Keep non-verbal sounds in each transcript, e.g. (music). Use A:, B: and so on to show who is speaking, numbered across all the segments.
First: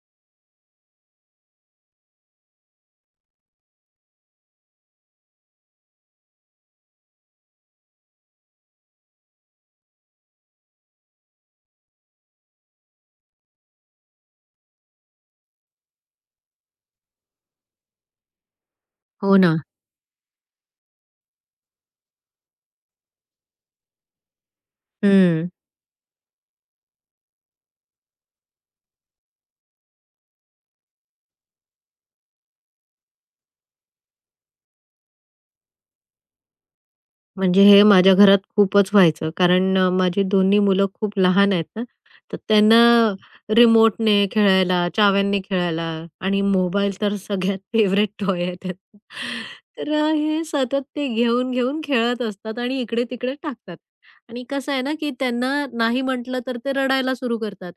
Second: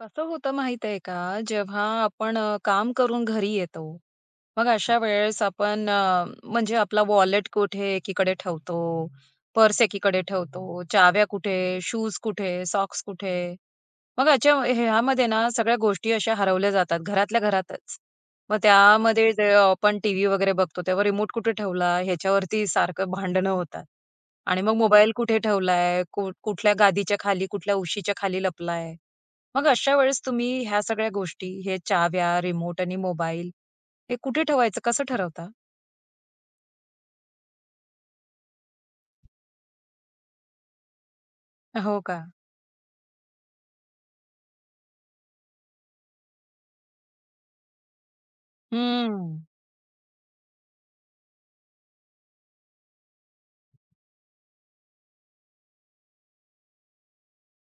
A: कसं होतं माहित आहे का? जेव्हा आपण काम करून घरी येतो, मग अशा वेळेस आपण म्हणजे आपला वॉलेट कुठे एकीकडे ठेवतो, पर्स एकीकडे ठेवतो, चाव्या कुठे, शूज कुठे, सॉक्स कुठे. मग याच्या ह्यामध्ये ना सगळ्या गोष्टी अशा हरवल्या जातात घरातल्या घरातच. मग त्यामध्ये
B: हो
A: जे
B: ना.
A: आपण टीव्ही वगैरे बघतो तेव्हा रिमोट कुठे ठेवला ह्याच्यावरती सारखं भांडणं होतात. आणि मग मोबाईल कुठे
B: हं.
A: ठेवलाय, कुठल्या गादीच्या खाली, कुठल्या उशीच्या खाली लपलाय. मग अशा वेळेस तुम्ही ह्या सगळ्या गोष्टी, हे चाव्या, रिमोट आणि मोबाईल हे कुठे ठेवायचं कसं ठरवता?
B: म्हणजे हे माझ्या घरात खूपच व्हायचं. कारण माझी दोन्ही मुलं खूप लहान आहेत ना,
A: हो का?
B: तर त्यांना रिमोटने खेळायला, चाव्यांनी खेळायला आणि मोबाईल तर सगळ्यात (laughs) फेव्हरेट टॉय आहे त्यांचा.
A: हम्म.
B: तर हे सतत ते घेऊन-घेऊन खेळत असतात आणि इकडे-तिकडे टाकतात. आणि कसं आहे ना, की त्यांना नाही म्हटलं तर ते रडायला सुरू करतात.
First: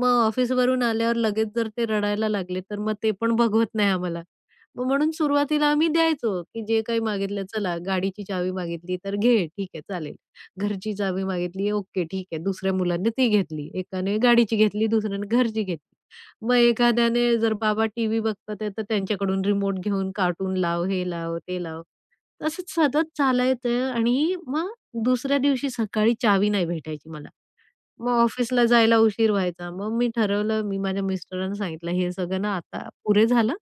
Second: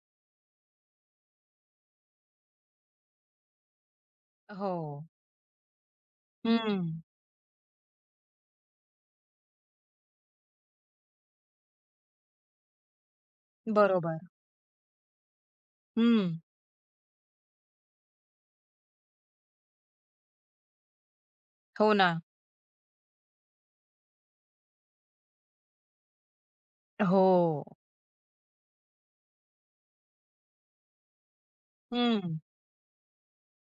B: मग ऑफिसवरून आल्यावर लगेच जर ते रडायला लागले, तर मग ते पण बघवत नाही आम्हाला.
A: हो.
B: मग म्हणून सुरुवातीला आम्ही द्यायचो, की जे
A: हं.
B: काही मागितलं, "चला गाडीची चावी मागितली तर घे, ठीक आहे चालेल." घरची चावी मागितली, "ओके, ठीक आहे." दुसऱ्या मुलाने ती घेतली. एकाने
A: बरोबर.
B: गाडीची घेतली, दुसऱ्याने घरची घेतली.
A: हं.
B: मग एखाद्याने जर बाबा टीव्ही बघतात आहे, तर त्यांच्याकडून रिमोट घेऊन कार्टून लाव, हे लाव, ते लाव.
A: हो ना.
B: असंच सतत चालायचं आणि मग दुसऱ्या दिवशी सकाळी चावी नाही भेटायची मला.
A: हो.
B: मग ऑफिसला जायला उशीर व्हायचा. मग मी ठरवलं, मी माझ्या मिस्टरांना सांगितलं, "हे
A: हं.
B: सगळं ना आता पुरे झालं.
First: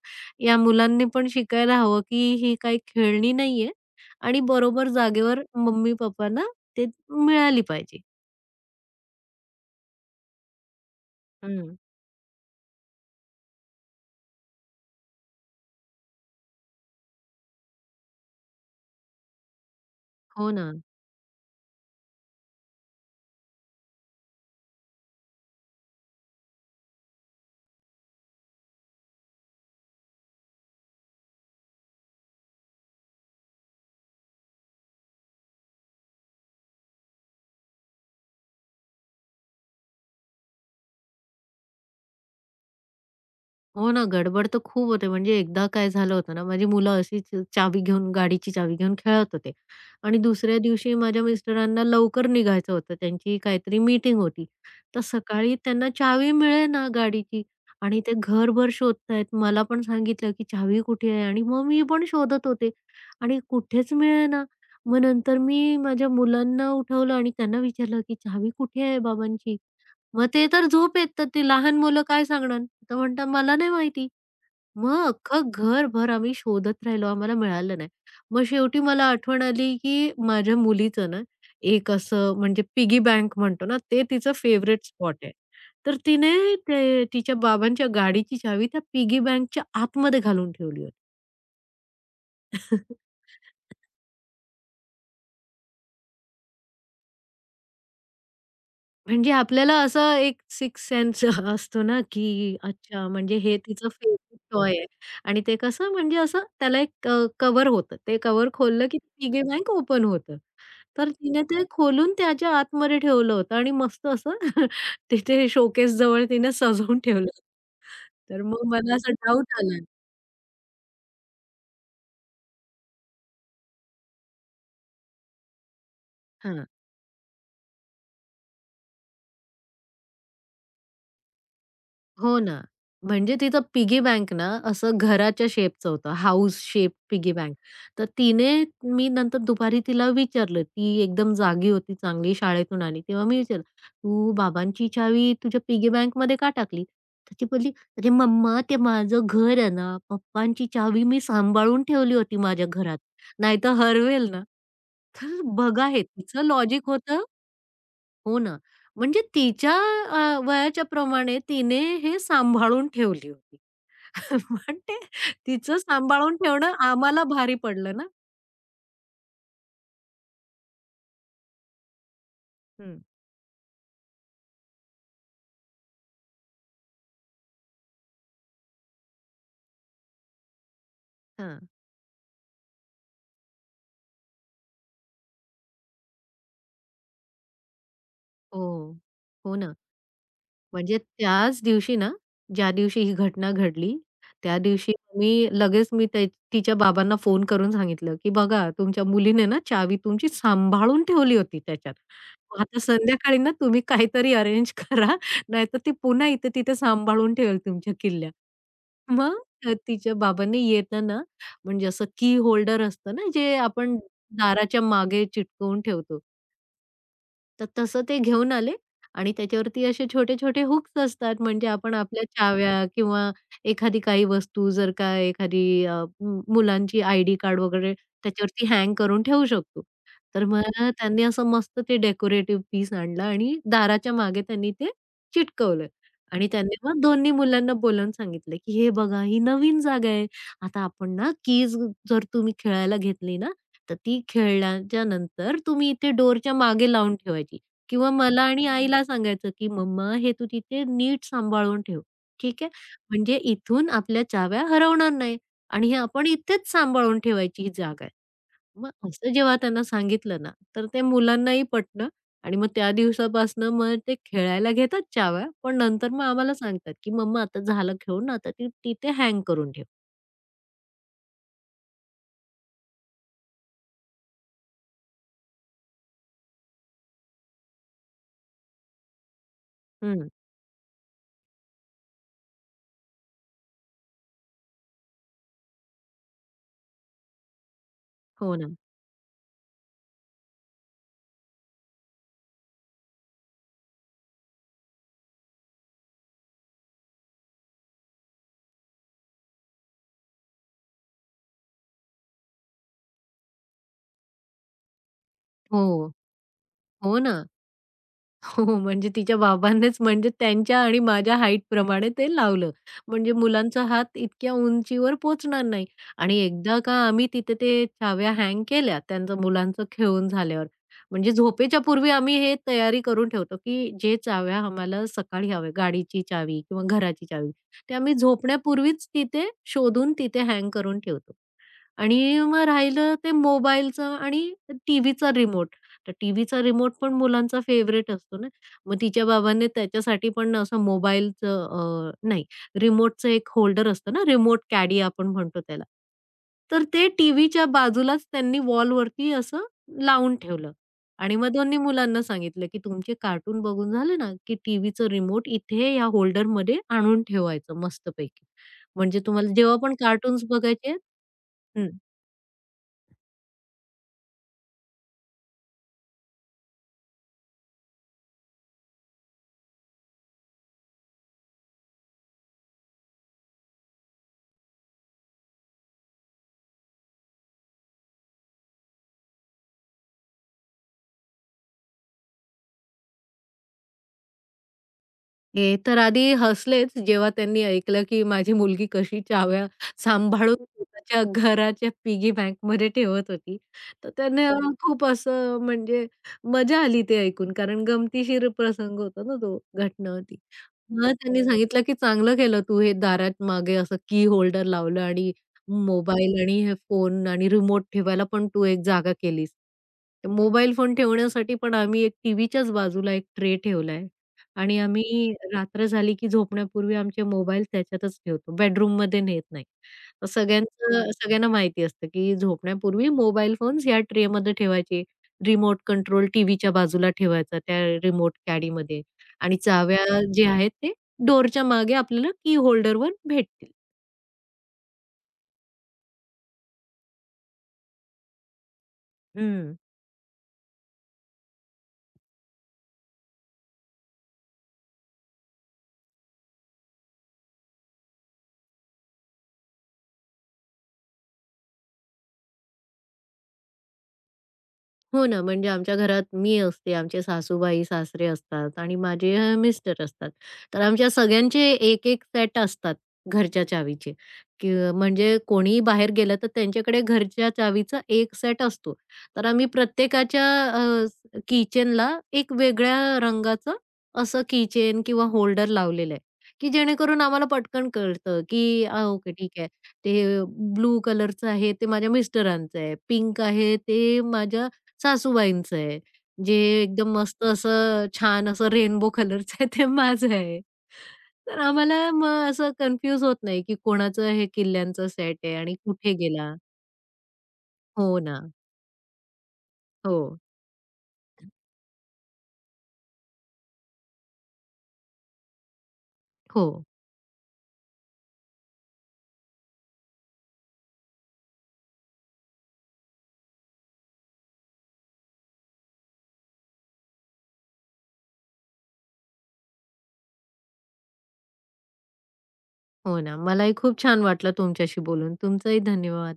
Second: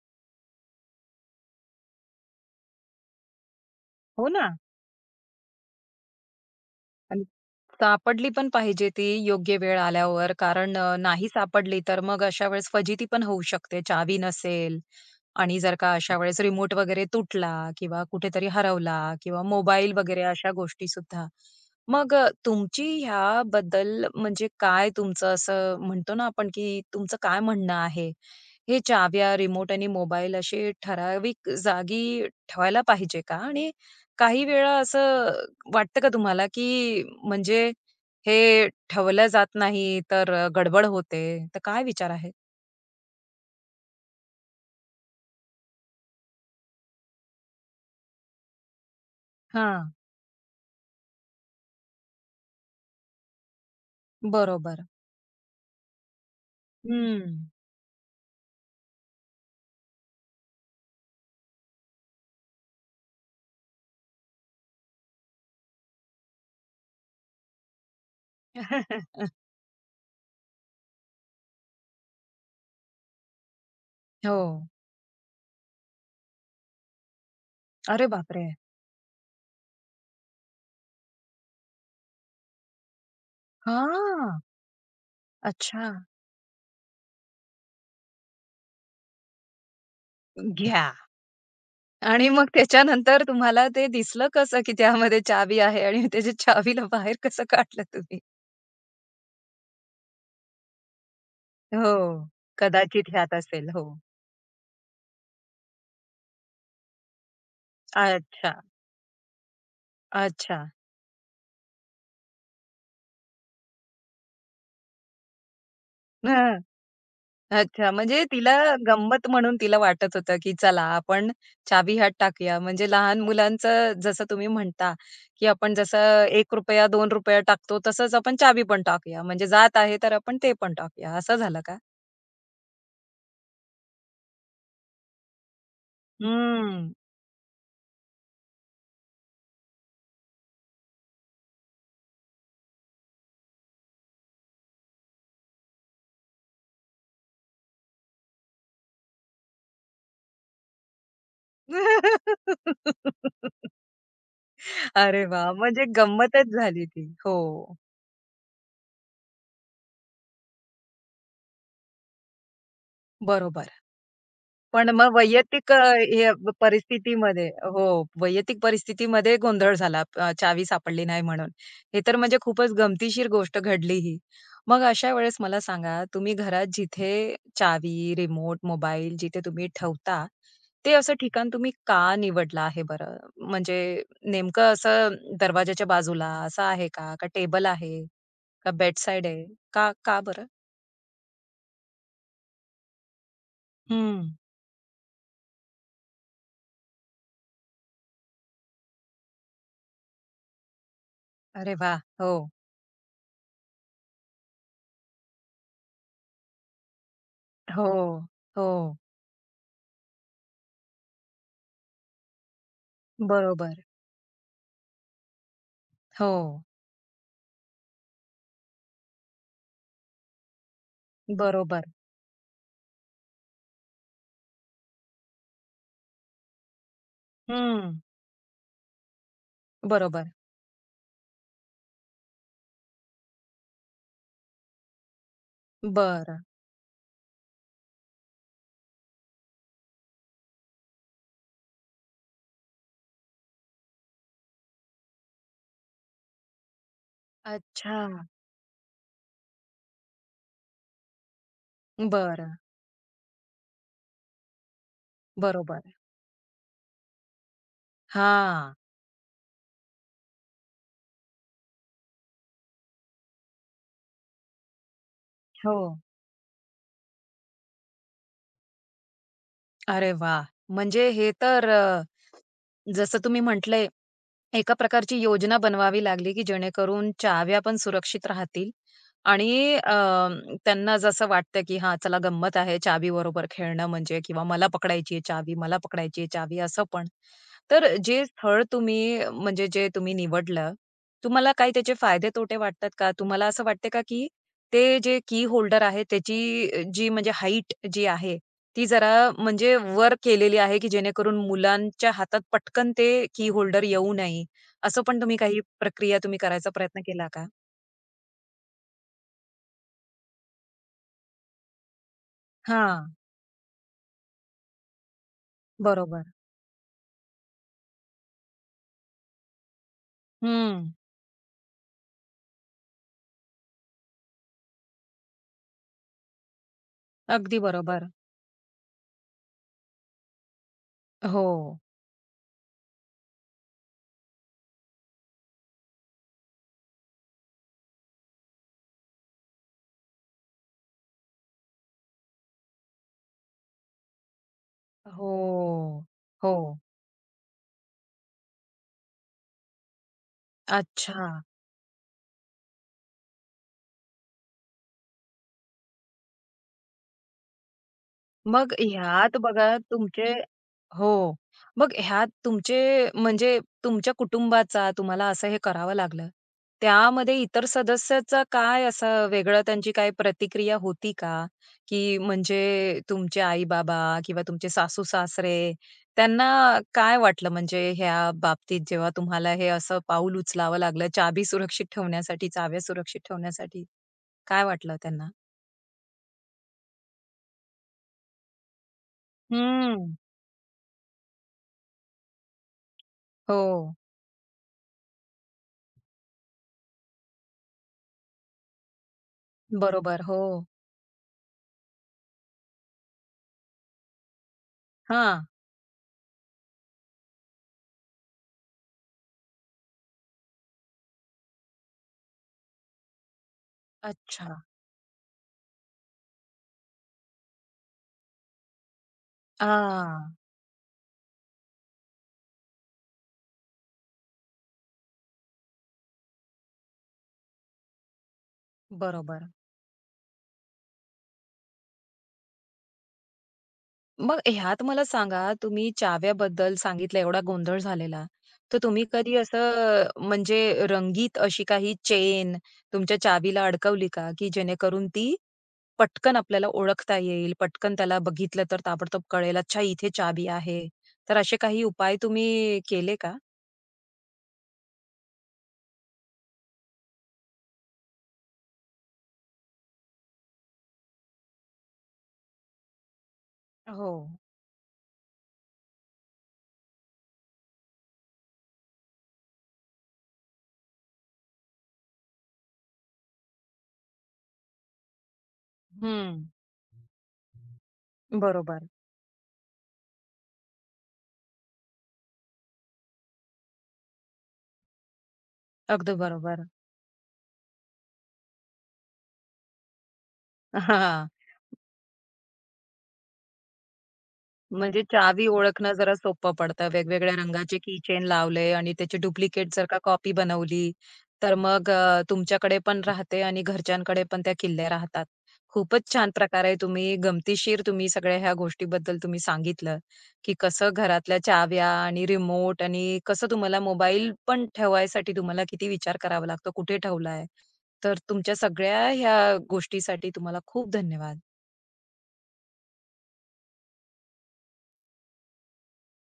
B: या मुलांनी पण शिकायला हवं, की ही काही खेळणी नाहीये
A: हो
B: आणि
A: ना.
B: बरोबर जागेवर मम्मी-पप्पांना ते मिळाली पाहिजे."
A: सापडली पण पाहिजे ती योग्य वेळ आल्यावर. कारण नाही
B: हं.
A: सापडली तर मग अशा वेळेस फजिती पण होऊ शकते. चावी नसेल आणि जर का अशा वेळेस रिमोट वगैरे तुटला किंवा कुठेतरी हरवला किंवा मोबाईल वगैरे
B: हो
A: अशा
B: ना.
A: गोष्टी सुद्धा. मग तुमची ह्याबद्दल म्हणजे काय तुमचं असं म्हणतो ना आपण, की तुमचं काय म्हणणं आहे? हे चाव्या, रिमोट आणि मोबाईल असे ठराविक जागी ठेवायला पाहिजे का? आणि काही वेळा असं वाटतं का तुम्हाला, की म्हणजे हे ठेवलं जात नाही, तर गडबड होते? तर काय विचार आहे?
B: हो ना, गडबड तर खूप होते. म्हणजे एकदा काय झालं होतं ना, माझी मुलं अशीच चावी घेऊन गाडीची चावी घेऊन खेळत होते
A: हां,
B: आणि दुसऱ्या दिवशी माझ्या मिस्टरांना लवकर निघायचं होतं. त्यांची काहीतरी मीटिंग होती.
A: बरोबर.
B: तर सकाळी त्यांना चावी मिळेना
A: हं.
B: गाडीची आणि ते घरभर शोधतायत. मला पण सांगितलं, की चावी कुठे आहे? आणि मग मी पण शोधत होते आणि कुठेच मिळेना. मग नंतर मी माझ्या मुलांना उठवलं आणि त्यांना विचारलं, की "चावी कुठे आहे
A: (laughs)
B: बाबांची?" मग ते तर झोप येत, तर ती लहान मुलं काय सांगणार? तर म्हणतात, "मला नाही माहिती."
A: हो.
B: मग अख्खं घरभर आम्ही शोधत राहिलो, आम्हाला मिळालं नाही.
A: अरे
B: मग
A: बापरे!
B: शेवटी मला आठवण आली, की माझ्या मुलीचं ना, एक असं म्हणजे पिगी बँक म्हणतो ना, ते तिचं
A: हां,
B: फेवरेट स्पॉट आहे.
A: अच्छा.
B: तर तिने ते तिच्या बाबांच्या गाडीची चावी त्या पिगी बँकच्या आतमध्ये घालून ठेवली
A: घ्या आणि मग
B: होती. (laughs)
A: त्याच्यानंतर तुम्हाला ते दिसलं कसं, की त्यामध्ये चावी आहे आणि (laughs) त्याच्या चावीला बाहेर कसं काढलं तुम्ही?
B: म्हणजे आपल्याला असं एक सिक्स्थ सेन्स (laughs) असतो
A: हो,
B: ना, की अच्छा
A: कदाचित ह्यात
B: म्हणजे हे
A: असेल. हो.
B: तिचं फेवरेट टॉय आहे आणि ते कसं म्हणजे असं त्याला एक कव्हर होतं. ते कव्हर
A: अच्छा,
B: खोललं की पिगी बँक ओपन होतं.
A: अच्छा.
B: तर तिने ते खोलून त्याच्या आतमध्ये ठेवलं होतं आणि मस्त असं (laughs) तिथे शोकेसजवळ तिने सजवून ठेवलं.
A: अच्छा, म्हणजे
B: तर
A: तिला
B: मग मला असा
A: गंमत
B: डाउट
A: म्हणून तिला
B: आला.
A: वाटत होतं, की चला आपण चावी ह्यात टाकूया. म्हणजे लहान मुलांचं जसं तुम्ही म्हणता, की आपण जसं ₹1, ₹2 टाकतो, तसंच आपण चावी पण टाकूया. म्हणजे जात आहे, तर आपण ते पण टाकूया. असं झालं का?
B: हो ना. म्हणजे तिचं पिगी बँक ना असं घराच्या शेपचं होतं, house shape
A: hmm.
B: Piggy bank. तर तिने मी नंतर दुपारी तिला विचारलं, ती एकदम जागी होती, चांगली शाळेतून आली. तेव्हा मी विचारलं, "तू बाबांची चावी तुझ्या पिगी बँकमध्ये का टाकली?" तर ती बोलली, "अरे मम्मा, ते माझं घर आहे ना, पप्पांची चावी मी सांभाळून ठेवली होती माझ्या घरात, नाहीतर
A: (laughs)
B: हरवेल ना."
A: अरे
B: तर
A: वा, म्हणजे
B: बघा हे तिचं
A: गंमतच झाली
B: लॉजिक
A: ती.
B: होतं
A: हो,
B: हो ना. म्हणजे तिच्या वयाच्या प्रमाणे तिने हे सांभाळून ठेवली होती.
A: बरोबर.
B: (laughs) पण
A: पण
B: ते
A: मग वैयक्तिक
B: तिचं सांभाळून ठेवणं आम्हाला
A: परिस्थितीमध्ये
B: भारी
A: हो,
B: पडलं ना.
A: वैयक्तिक परिस्थितीमध्ये गोंधळ झाला. चावी सापडली नाही म्हणून. हे तर म्हणजे खूपच
B: हं,
A: गमतीशीर गोष्ट घडली ही. मग अशा वेळेस मला सांगा, तुम्ही घरात जिथे चावी, रिमोट, मोबाईल जिथे तुम्ही ठेवता, ते असं ठिकाण
B: हां.
A: तुम्ही का निवडलं आहे बरं? म्हणजे नेमकं असं दरवाजाच्या बाजूला असं आहे का? का टेबल आहे?
B: हो,
A: का बेडसाईड आहे?
B: हो ना.
A: का का बरं?
B: म्हणजे त्याच दिवशी ना, ज्या दिवशी ही घटना घडली,
A: हं.
B: त्या दिवशी मी त्या तिच्या बाबांना फोन करून सांगितलं, की "बघा तुमच्या मुलीने ना चावी तुमची सांभाळून ठेवली होती
A: अरे
B: त्याच्यात.
A: वाह! हो.
B: मग आता संध्याकाळी ना तुम्ही काहीतरी अरेंज करा, नाहीतर ती पुन्हा इथे-तिथे सांभाळून ठेवेल
A: हो.
B: तुमच्या किल्ल्या."
A: हो.
B: मग तिच्या बाबांनी येताना म्हणजे असं की होल्डर असतं ना, जे
A: बरोबर.
B: आपण दाराच्या मागे चिटकवून ठेवतो.
A: हो,
B: तर तसं ते घेऊन आले आणि त्याच्यावरती असे छोटे-छोटे हूक्स असतात म्हणजे
A: बरोबर.
B: आपण आपल्या चाव्या किंवा एखादी काही वस्तू जर का एखादी अ, मु मुलांची आयडी कार्ड
A: हं,
B: वगैरे त्याच्यावरती हँग करून ठेवू शकतो.
A: बरोबर.
B: तर मग त्यांनी असं मस्त ते डेकोरेटिव्ह पीस आणलं आणि दाराच्या मागे त्यांनी ते चिटकवलं
A: बर,
B: आणि त्यांनी मग दोन्ही मुलांना बोलावून सांगितलं, की "हे बघा, ही नवीन जागा आहे. आता आपण ना कीज जर तुम्ही खेळायला घेतली ना तर ती खेळल्याच्या नंतर तुम्ही ते डोरच्या मागे लावून ठेवायची
A: अच्छा.
B: किंवा मला आणि आईला सांगायचं, की "मम्मा हे तू तिथे नीट सांभाळून ठेव,
A: बरं,
B: ठीक आहे? म्हणजे इथून आपल्या चाव्या हरवणार नाही आणि
A: बरोबर.
B: हे आपण इथेच सांभाळून ठेवायची ही जागा आहे."
A: हां,
B: मग असं जेव्हा त्यांना सांगितलं ना, तर ते मुलांनाही पटलं आणि मग त्या दिवसापासनं मग ते खेळायला घेतात चाव्या,
A: हो.
B: पण नंतर मग आम्हाला सांगतात, की "मम्मा आता झालं खेळून, आता ती तिथे हँग करून ठेव."
A: अरे वाह! म्हणजे हे तर जसं तुम्ही म्हटलं एका प्रकारची योजना बनवावी लागली, की जेणेकरून चाहव्या पण सुरक्षित राहतील आणि
B: हं.
A: त्यांना जसं वाटतं, की हां, चला गंमत आहे चावीबरोबर खेळणं म्हणजे किंवा मला पकडायची आहे चावी, मला पकडायची आहे चावी असं पण. तर जे
B: हो
A: स्थळ
B: ना.
A: तुम्ही म्हणजे जे तुम्ही निवडलं, तुम्हाला काही त्याचे फायदे-तोटे वाटतात का? तुम्हाला असं वाटते का, की ते जे की होल्डर आहे त्याची जी म्हणजे हाईट जी आहे, ती जरा म्हणजे वर केलेली आहे, की जेणेकरून मुलांच्या हातात पटकन ते की होल्डर येऊ नये असं पण तुम्ही काही
B: हो.
A: प्रक्रिया तुम्ही करायचा प्रयत्न
B: हो
A: केला
B: ना.
A: का?
B: हो, म्हणजे तिच्या बाबांनीच म्हणजे त्यांच्या आणि माझ्या हाईटप्रमाणे ते लावलं.
A: हां,
B: म्हणजे मुलांचा हात इतक्या उंचीवर पोहोचणार नाही
A: बरोबर.
B: आणि एकदा का आम्ही तिथे ते चाव्या हँग केल्या त्यांचं मुलांचं खेळून झाल्यावर.
A: हं,
B: म्हणजे झोपेच्या पूर्वी आम्ही हे तयारी करून ठेवतो, की जे चाव्या आम्हाला सकाळी हव्या, गाडीची चावी किंवा घराची चावी,
A: अगदी
B: ते
A: बरोबर.
B: आम्ही झोपण्यापूर्वीच तिथे शोधून तिथे हँग करून ठेवतो.
A: हो.
B: आणि मग राहिलं ते मोबाईलचं आणि टीव्हीचा रिमोट. तर टीव्हीचा रिमोट पण मुलांचा फेवरेट असतो ना. मग तिच्या बाबांनी त्याच्यासाठी पण असं मोबाईलचं अ, नाही रिमोटचं एक होल्डर असतं ना, रिमोट कॅडी आपण म्हणतो त्याला.
A: हो. हो.
B: तर ते टीव्हीच्या बाजूलाच त्यांनी वॉलवरती असं लावून ठेवलं
A: अच्छा.
B: आणि मग दोन्ही मुलांना सांगितलं, की तुमचे कार्टून बघून झाले ना, की टीव्हीचं रिमोट इथे या होल्डरमध्ये आणून ठेवायचं मस्तपैकी.
A: मग
B: म्हणजे
A: ह्यात
B: तुम्हाला
A: बघा
B: जेव्हा पण
A: तुमचे
B: कार्टून्स बघायचे आहेत
A: हो. मग ह्यात तुमचे म्हणजे तुमच्या कुटुंबाचा तुम्हाला असं हे करावं लागलं. त्यामध्ये इतर सदस्याचा काय असं वेगळं त्यांची काही प्रतिक्रिया होती का? की म्हणजे तुमचे आई-बाबा किंवा तुमचे सासू-सासरे त्यांना काय वाटलं म्हणजे ह्या बाबतीत जेव्हा तुम्हाला हे असं पाऊल उचलावं लागलं चाबी सुरक्षित ठेवण्यासाठी, चाव्या सुरक्षित ठेवण्यासाठी? काय वाटलं त्यांना?
B: हे तर आधी हसलेच जेव्हा त्यांनी ऐकलं, की माझी मुलगी कशी चाव्या
A: हम्म.
B: सांभाळून स्वतःच्या घराच्या पिगी बँकमध्ये ठेवत होती.
A: हो.
B: तर त्यांना खूप असं म्हणजे मजा आली ते ऐकून कारण गमतीशीर प्रसंग होता ना तो, घटना
A: बरोबर.
B: होती.
A: हो.
B: मग त्यांनी सांगितलं, की "चांगलं केलं तू हे दारात मागे असं की होल्डर लावलं आणि
A: हां.
B: मोबाईल आणि हे फोन आणि रिमोट ठेवायला पण तू एक जागा केलीस." मोबाईल फोन ठेवण्यासाठी पण आम्ही एक टीव्हीच्याच बाजूला एक ट्रे ठेवलाय.
A: अच्छा.
B: आणि आम्ही रात्र झाली की झोपण्यापूर्वी आमचे मोबाईल त्याच्यातच ठेवतो. बेडरूममध्ये नेत नाही. तर
A: हां,
B: सगळ्यांचं हं. सगळ्यांना माहिती असतं की झोपण्यापूर्वी मोबाईल फोन्स या ट्रेमध्ये ठेवायचे. रिमोट कंट्रोल टीव्हीच्या बाजूला ठेवायचा त्या रिमोट कॅडीमध्ये
A: बरोबर.
B: आणि चाव्या जे आहेत ते डोअरच्या मागे आपल्याला की होल्डरवर भेटतील.
A: मग ह्यात मला सांगा, तुम्ही चाव्याबद्दल सांगितलं एवढा गोंधळ झालेला. तर तुम्ही कधी
B: हं.
A: असं म्हणजे रंगीत अशी काही चेन तुमच्या चावीला अडकवली का, की जेणेकरून ती पटकन आपल्याला ओळखता येईल, पटकन त्याला बघितलं तर ताबडतोब कळेल, अच्छा इथे चावी आहे. तर असे काही उपाय तुम्ही केले का?
B: हो ना, म्हणजे आमच्या घरात मी असते, आमचे सासूबाई, सासरे असतात आणि माझे मिस्टर असतात. तर आमच्या सगळ्यांचे 1-1 सेट असतात घरच्या
A: हो.
B: चावीचे, की म्हणजे कोणीही बाहेर गेलं तर त्यांच्याकडे घरच्या चावीचा 1 सेट असतो. तर आम्ही प्रत्येकाच्या अ, एक वेगळ्या रंगाचं असं किचेन किंवा होल्डर लावलेलं आहे,
A: हं.
B: की जेणेकरून आम्हाला पटकन कळतं, की
A: बरोबर.
B: ओके ठीक आहे. ते ब्लू कलरचं आहे, ते माझ्या मिस्टरांचं आहे. पिंक आहे, ते माझ्या सासूबाईंचं आहे.
A: अगदी
B: जे
A: बरोबर.
B: एकदम मस्त असं छान असं रेनबो कलरचं आहे ते माझं आहे.
A: हां.
B: तर आम्हाला मग असं कन्फ्यूज होत नाही, की कोणाचं हे
A: म्हणजे
B: किल्ल्यांचं सेट
A: चावी
B: आहे आणि
A: ओळखणं जरा
B: कुठे
A: सोपं
B: गेला?
A: पडतं. वेगवेगळ्या रंगाचे
B: हो
A: कीचेन
B: ना.
A: लावले आणि त्याची डुप्लिकेट जर का
B: हो,
A: कॉपी बनवली, तर मग तुमच्याकडे पण राहते आणि घरच्यांकडे पण त्या किल्ल्या राहतात. खूपच छान
B: हो,
A: प्रकारे तुम्ही गमतीशीर तुम्ही सगळ्या ह्या गोष्टीबद्दल तुम्ही सांगितलं, की कसं घरातल्या चाव्या आणि रिमोट आणि कसं तुम्हाला मोबाईल पण ठेवायसाठी तुम्हाला किती विचार करावा लागतो, कुठे ठेवलाय. तर तुमच्या सगळ्या ह्या गोष्टीसाठी तुम्हाला खूप धन्यवाद.
B: हो ना. मलाही खूप छान वाटलं तुमच्याशी बोलून. तुमचंही धन्यवाद.